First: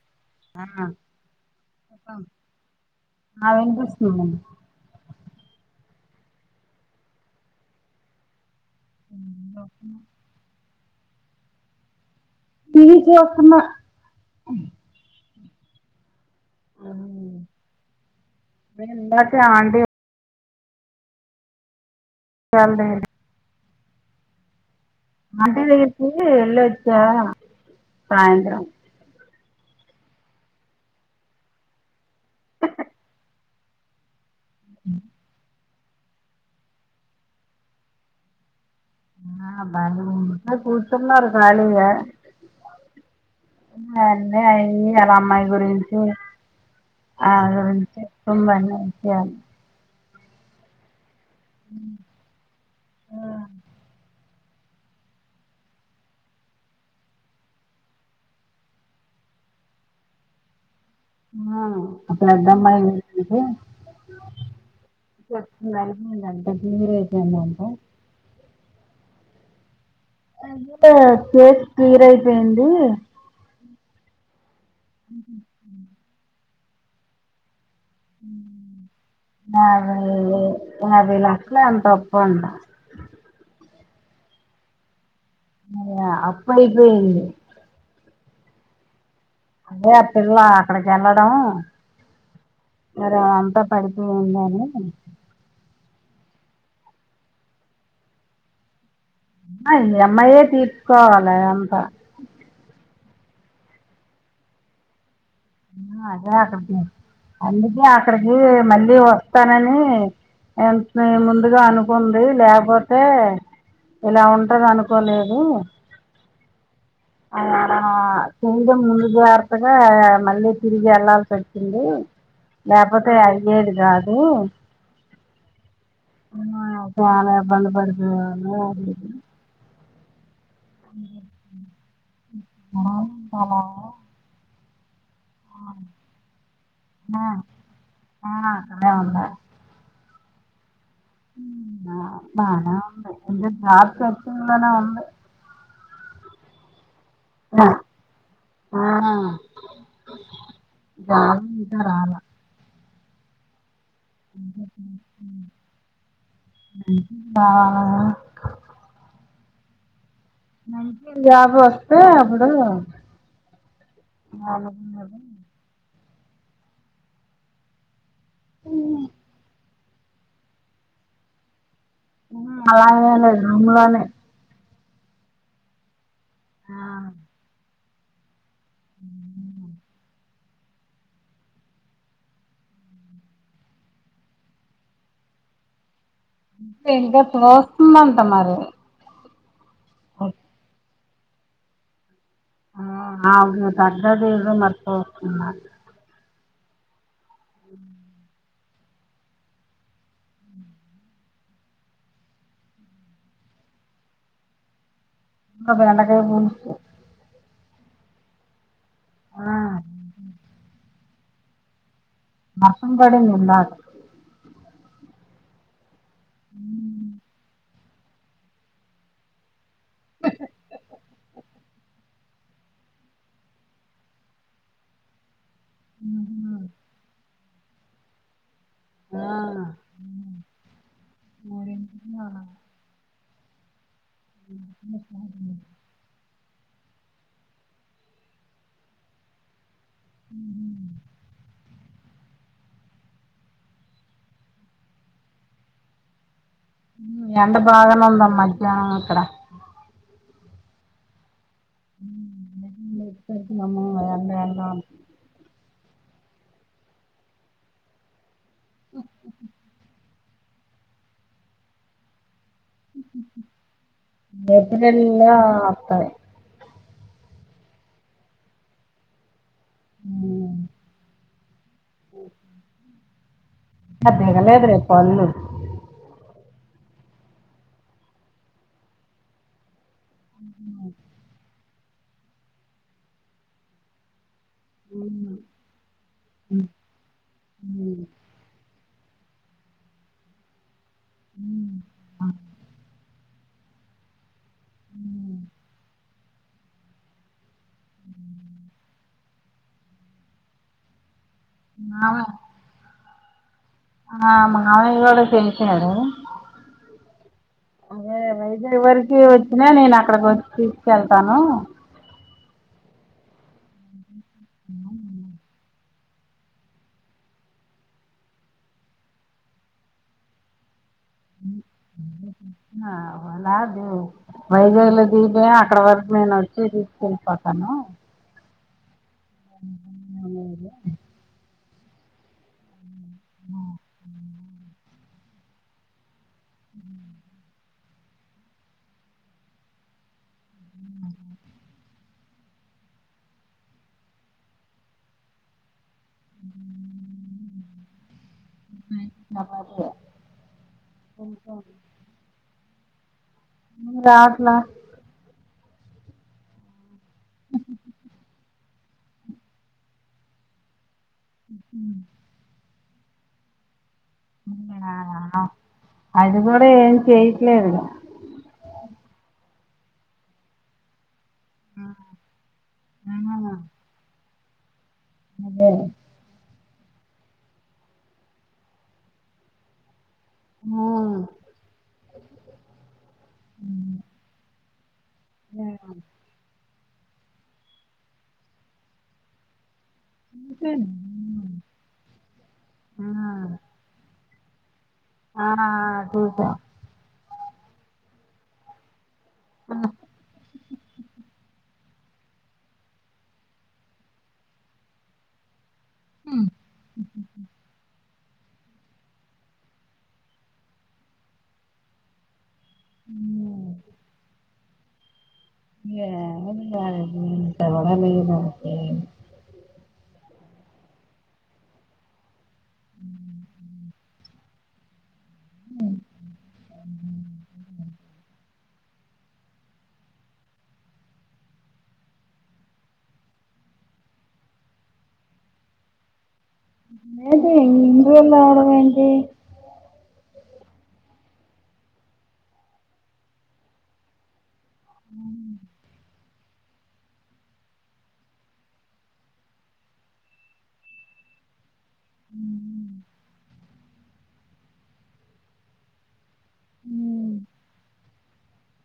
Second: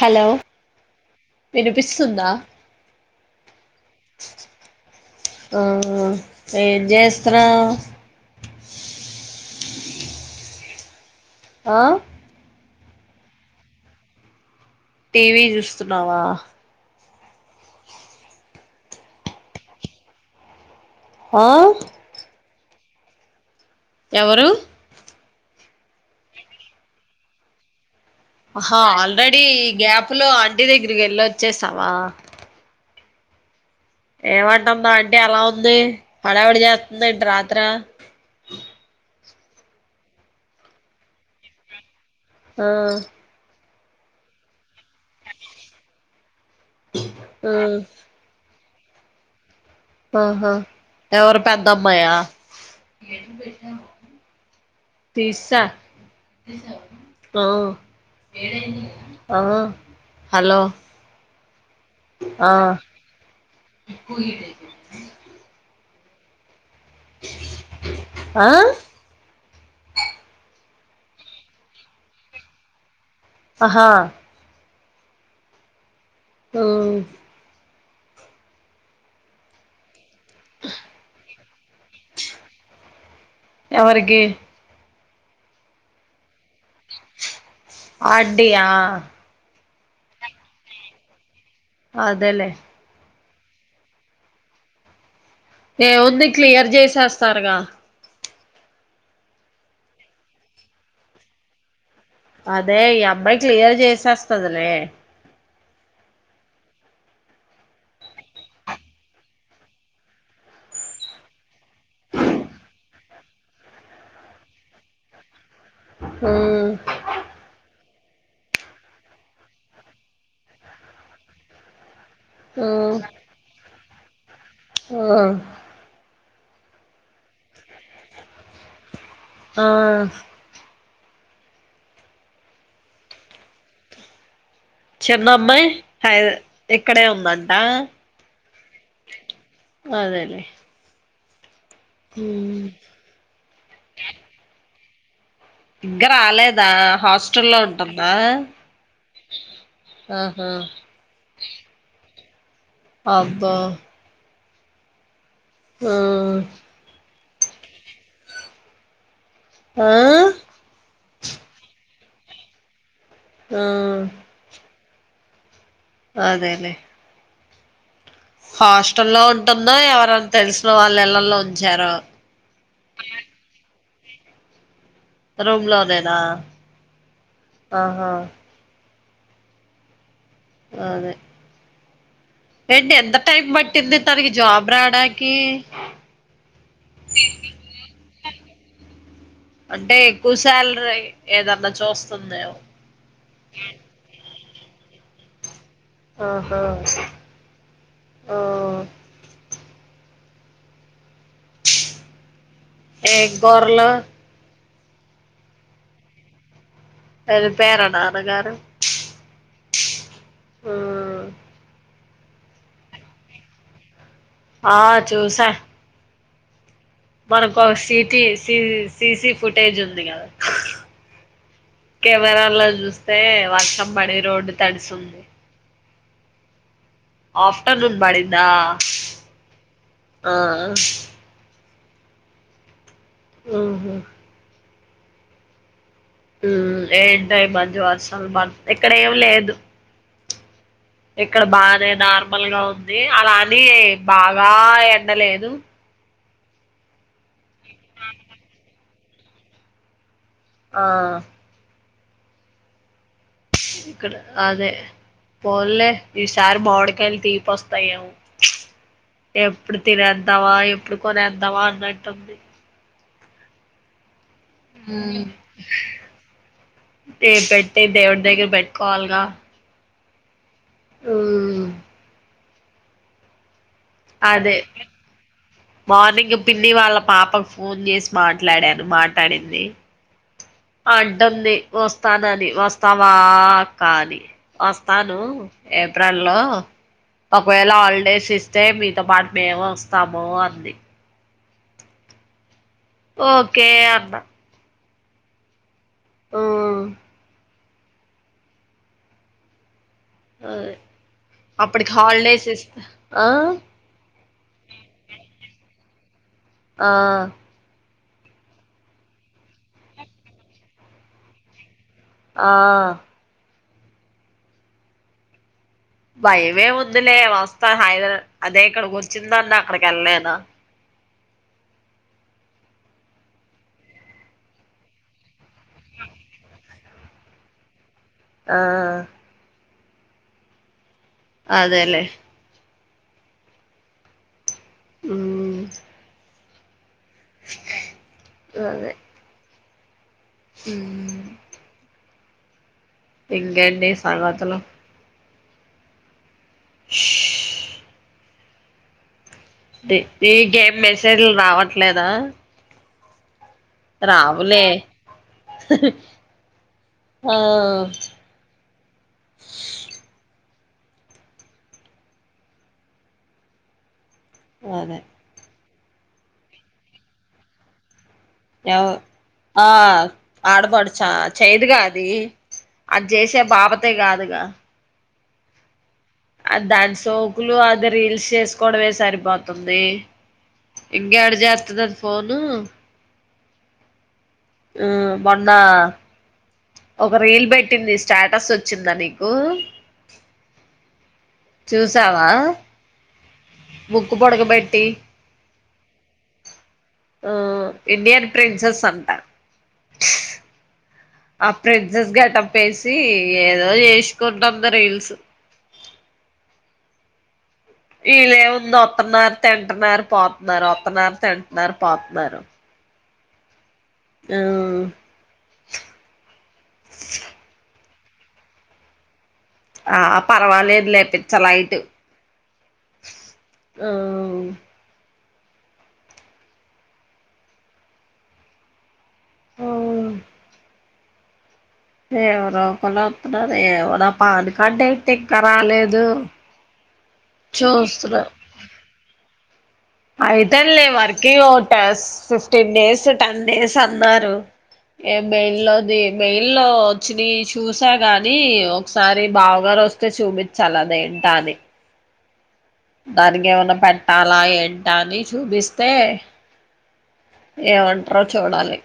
Hello వినిపిస్సుందా అ వినిపిస్తుంది ఆ ఎంజేస్తునావ్ బ ఆ టీ వి చొస్తున్న టీవీ జుస్తున్నవా మ ఎస ఆన్టి ఆ అదె ఎవరూ అంట ఎళ్ళ ఒచ్చా ఆహా ఆల్రెడీ గ్యాప్ లో ఆంటిీ దగ్గరికి ఏల్లోచ్చేసావా [inaudible] ఏమంటుందా ఆంటి అలా ఉంది హడావుడి చేస్తుందెంటి రాత్ర ఆ బా కూర్చున్నారు కాలిగా ఆ అన్నీ అయి అల్ల అమ్మాయి గురించి అ ఆ గురించి చ ఆహా ఎవరు పెద్దమ్మాయ తీస్సా ఆ ఆ హలో ఆ ఆ పెద్దమ్మాయి గురించి చ్పతున్నరు అ అంట తీరు వంద అంట ఆ అంత కేస్ క్లియర్ ఐపోయింది అహా ఉహు ఓ ఆ ఏభై లక్షలో ఎంతో అప్పంట ఎవరికీ ఇగ అప్పైపోయింది అడ్డియా అదె ఆ పిల్లా అక్కడికి ఎళ్ళడం అదెలేే ర అంతా పడిపోయిందని ఏముంది క్లియర్ జేసేస్తారుగ అమ్ ఈ అమ్మాయే తీర్చుకోవాలె అంతా అదే ఈ అబ్బాయి క్లియర్ జేసేస్తదిలే అదే అక్కడికి అందుకే అక్కడికి మళ్ళీ వస్తానని ఎంత ముందుగా అనుకుంది లేకపోతే ఇలా ఉంటది అనుకోలేదు మ్మ్ హ్ ఆ కొంచం ముందు జాగ్రత్తగా మళ్ళీ తిరిగి వెళ్లాల్సి వచ్చింది లేకపోతే అయ్యేది కాదు హా ఆ చాలా ఇబ్బంది పడతుంది అ ఆ అ హలో చిన్నమ్మాయి హై ఇక్కడే ఉందంట ఆ ఆ అక్కడే ఉండా పదండి ఆ బానే ఉన్నది హాస్పిటల్ లోనే ఉంది ఇంకా రాలేదా హాస్టల్లో ఆ ఉంటుందా ఆ, ఆహా రాల అబ్బా అక మ్మ్ హ్హ్ బాగా ఆ ఆహ్ జాబు వస్తే అప్పుడు మ్మ్ హ్ ఆలోచించాలి. అదేలేే హాస్టల్ల్లో ఉంటుందా ఎవరైనా తెలిసిన వాళ్ళ ఇండ్లల్లో ఉంచార అలాగే అందులోనే రూమ్ లో నేనా ఆ ఆహా అదే ఏంటి ఎంత టైం పట్టింది తనకి జాబ్ రావడానికి ఇంకా చూస్తుందంట మరి అంటే ఎక్కువ శాలరీ ఏదన్నా చూస్త ఆ అ అవును దగ్గరకే చూడు మరి ఆహా అ ఆ ఏం కూరలు బెండకాయ పులుసు వెళ్ళిపోయేరా నాన్న గారు ఆ ఆ వర్షం పడింది ఇందాక ఆ చూసాను ఉ మనకు సిటి సిసి ఫుటేజ్ ఉంది కదా కెమెరా లో చూస్తే వర్షం పడి రోడ్డు తడుస్తుంది ఉమ్ ఆఫ్టర్నూన్ పడిందా ఆ ఆ ఆ ఉహు ఏంటై మంచి వర్షం పడ్, ఇక్కడ ఏం లేదు. ఉహు ఇక్కడ బానే నార్మల్ గా ఉంది, అలాని బాగా ఎండలేదు ఎండ బాగానే ఉందమ్మ మధ్యాహ్నం ఇక్కడ ఆ [inaudible] ఇక్కడ ఎండ ఎండ అదే పోల్లే ఈసారి మామిడికాయలు తీపి వస్తాయేమో, ప్చ్ ఎప్పుడు తినే తవా ఎప్పుడు కొనేద్దమా అన్నట్టుంది. [unintelligible] గుడ అత్తనై దే పెట్టయితే దేవుడి దగ్గర పెట్టుకోవలిగా ఉమ్ ఉమ్ ఇంకా అదే దిగలేదు రేపు పళ్ళు మార్నింగ్ పిన్ని వాళ్ళ పాపకు ఫోన్ చేసి మాట్లాడాను మాట్లాడింది. అంటంది వస్తానని, వస్తావా కానీ వస్తాను ఏప్రిల్ లో, ఒకవేళ హాలిడేస్ ఇస్తే మీక్ తో పాటు మేము వస్తాము అంది. ఉమ్ ఆ ఓకే అన్నా. ఉమ్ ఉమ్ ఆ అప్పటికి మావ హాలిడేస్ ఇస్తా ఆ ఆ మాహాను గుడ పిల్చారు. ఆ అదే వైజాగ్ వరికి వచ్చినా నేను అక్కడకొచ్చి తీసుకెళ్తాను. ఆ భయమే ఉందిలే వస్తా హైదరా అదే ఇక్కడ గొచ్చిందన్న అక్కడికి ఎళ్ళలేన. అలాది వైజాగ్లో దిగిపోయి అక్కడ వరకు నేను వచ్చి తీసుకెళ్ళిపోతాను. ఆ అనేది అదేలేే అ ఉమ్ అదే ఉమ్ ఇంకేంటి సంగతులు ష్ అ ది గేమ్ మెసేజ్లు రావట్లేదా? నువ్వు రావట్లా రావులే ఆ ఉమ్ అదే అది కూడా ఏం చేయట్లేదు. ఎ ఆ ఆడపడుచా చేయదుగా అది అద్ చేసే బాపతే కాదుగా నువ్వే అద్ దాన్ సోకులు అది రీల్స్ చేస్కోడమే సరిపోతుంది. ఇంకేడ జేత్తదది ఫోను మ్ మొన్నా ఒక రీల్ పెట్టింది స్టేటస్ వచ్చిందా నీకు చూసావా ము ముక్కు పుడకపెట్టి ఆ చూసా ఆ ఇండియన్ ప్రిన్సెస్ అంట. ఆ ప్రిన్సెస్ గెటప్పేసి ఏదో చేస్కుంటుంది రీల్స్ హ్ ఈల్లేముంది ఒత్తున్నార్, తింటున్నార్, పోతున్నార్, ఒత్తనార్, తింటున్నార్, పోతున్నారు. మ్ ఆ ఏ [unintelligible] ఆ పర్వాలేదులె పిచ్చ లైట్ ఆ హ ఏమో రపలు అతున్నారు ఏమో నా పాన్ కార్డ్ అయితే ఇంకా రాలేదు. ఏంటి ఇంకా [unintelligible] అయితంలే వర్కి ఓటస్ ఫిఫ్టీన్ డేస్ టెన్ డేస్ అన్నారు. ఏం మెన్లోది మెయిల్లో వచ్చినై చూసా గాని ఒకసారి బావగారు వస్తే చూపించాల అదేం టాని అ దానికేమన్న పెట్టాలా ఏంట అని చూపిస్తే ఉ ఏమంటరో చూడాలి.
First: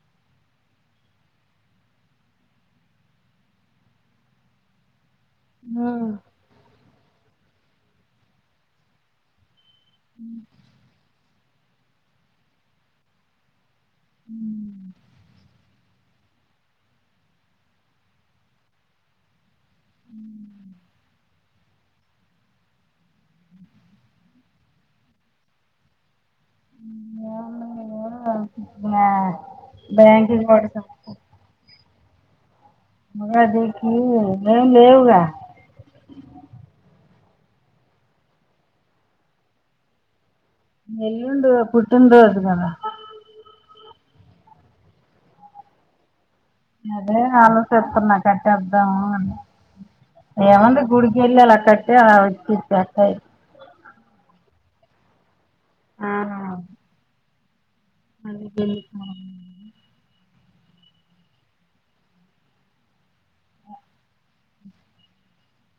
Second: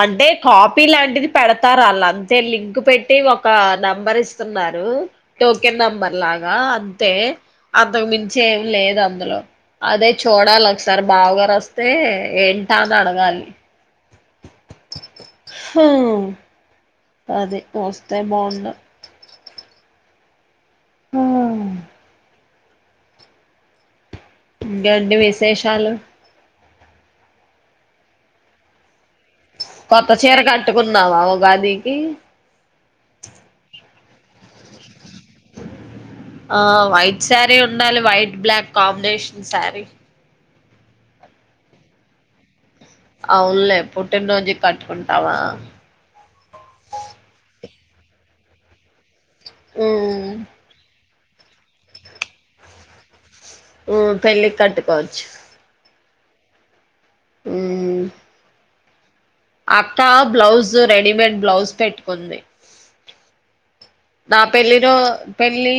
అంటే కాపీ లాంటిది పెడతారాళ్ళంతే లింక్ పెట్టి ఒక నెంబర్ ఇస్తున్నారు. టోకెన్ నెంబర్లాగా అంతే అంతకు మించి ఏం లేదు అందులో అదే చూడాల్ ఒకసార్ బావుగారు వస్తే ఏంట అని అడగాలి. హ్ హ అదే వస్తే బాగుండ ఉ ఇంకేంటి విశేషాలు ఏమి లేదు కొత్త చీర కట్టుకున్నావా ఉగాదికి ఉగాదికి ఏం లేవుగా ఆ వైట్ సారి ఉండాలి వైట్ బ్లాక్ కోంబినేషన్ సారి ఎల్లుండు పుట్టిన రోజు కదా అవున్లే పుట్టిన్ రోజుక్ కట్టుకుంటావా అదే ఆలోచిస్తున్న కట్టేద్దాము అని హ్మ్. ఏముంది గుడి యెల్లెల కట్టే అలా [unintelligible] ఉ పెళ్లికి కట్కోవచ్చు అవును మ్మ్ అది బెల్లికో అక్క బ్లౌజు రెడీమేడ్ బ్లౌజ్ పెట్టుకుంది నా పెళ్ళిలో పెళ్ళి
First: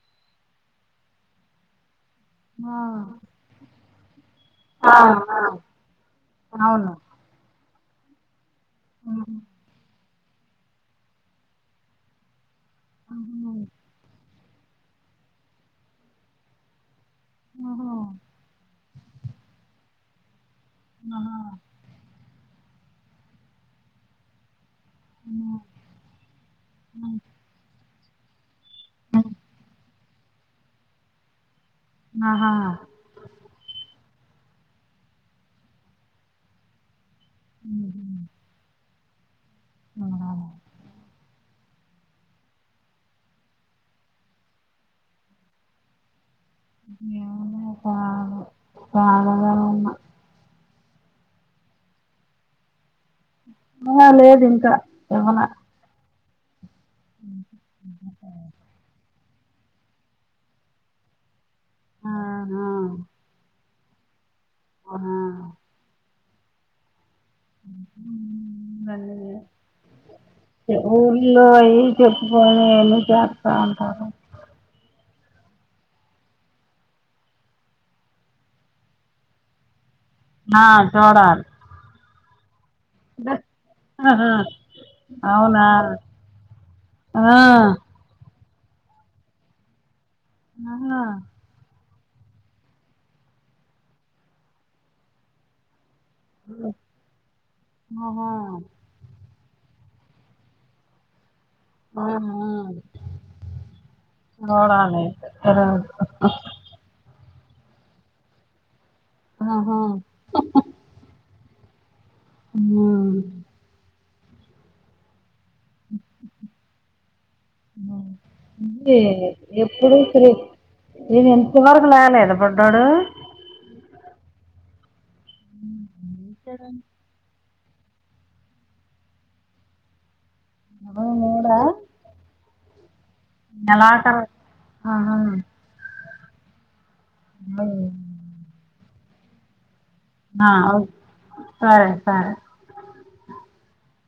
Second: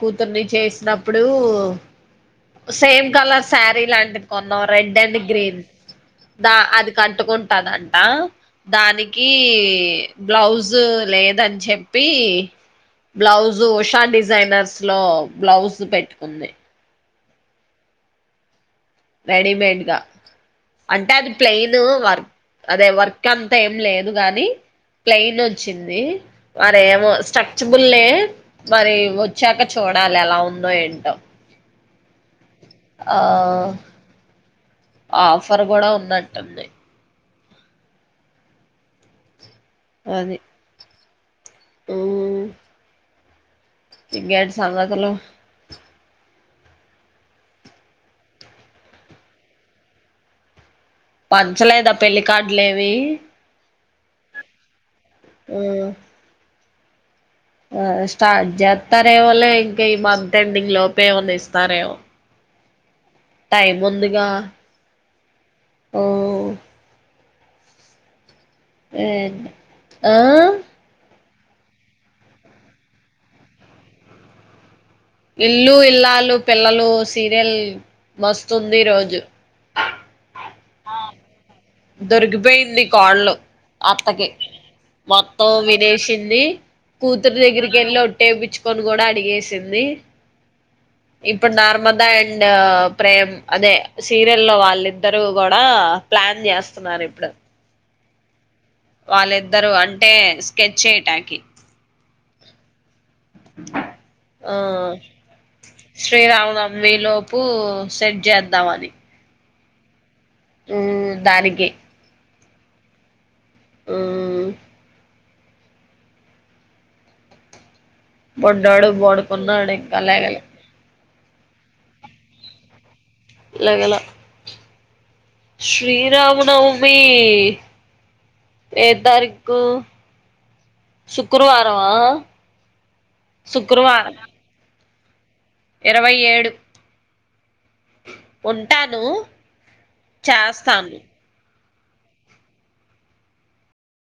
కూతుర్ని చేసినప్పుడు సేమ్ కలర్ సారీ లాం కొన్నం రెడ్ అండ్ గ్రీన్ దా అది అవును కట్టుకుంటదంట దానికి బ్లౌజ్ లేదని చెప్పి బ్లౌజు ఉషా డిజైనర్స్ లో బ్లౌజు పెట్టుకుంది రెడీమేడ్గా అంటే అది ప్లెయిన్ వారి అదే వర్క్ అంతా ఏం లేదు గాని ప్లెయిన్ వచ్చింది వారేమో స్ట్రక్చ బుల్ ల్లే మరి వచ్చాక చూడాలే ఎలా ఉందో ఏంటో ఆహా ఆ ఆఫర్ కూడా ఉన్నట్టుంది ఉహు అది ఆ ఇంకేంటి సంగతులు ఇంకా రావు కలిగానే ఉన్న పంచలేదా పెళ్లికార్డులేవి ఆ హా లేదు ఇంకా ఇవ్వలా ఆ స్టార్ట్ జేత్తరేమో లే ఇంకా ఈ మంత్ ఎండింగ్ లోపు ఏమనా ఇస్తారేమో ఆ టైం ఉందిగా ఆ ఓ ఏంటి ఆ మూవీ లోయీ చెప్పుపోని అని చేస్తా అంటారు ఇల్లు ఇల్లాలు పిల్లలు సీరియల్ మస్తుంది ఈ రోజు ఆ ఆ చూడాలి దొరికిపోయింది కాల్ లో అత్తకి ఆహా మొత్తం అవునా వినేషింది ఆ కూతురు దగ్గరికేళ్ళి ఒట్టేపీచు కోని కూడా అడిగేసింది ఆహా ఇప్పుడు నార్మల్ అండ్ ప్రేమ్ అదే సీరియల్ లో వాళ్ళిద్దరు కూడా ప్లాన్ చేస్ స్తరు ఇప్పుడు ఆహా వాళ్ళిద్దరు అంటే స్కెచే టాకీ అవునా ఆ గోవాలే కదా కు సెట్ చేద్దామని ఆహా ఉ దానికి హు అండి ఆ అ పడ్డాడు నువ్వే పడుకున్నాడు ఎప్పుడు ఇంకా చూస్తే లేగలే లెప్ ఇదేంది చివరకు రాలేదా బుడ్డోడు లేగల లేచాడండి శ్రీరామనవమి ఏ త్తారీక్కు ఇరవై మూడా శుక్రవారం ఆ నెలాఖరు శుక్రవారమా ఆహా ఇరవై ఏడు ఆ ఉంటాను ఆ చేస్తాను. సరే సరే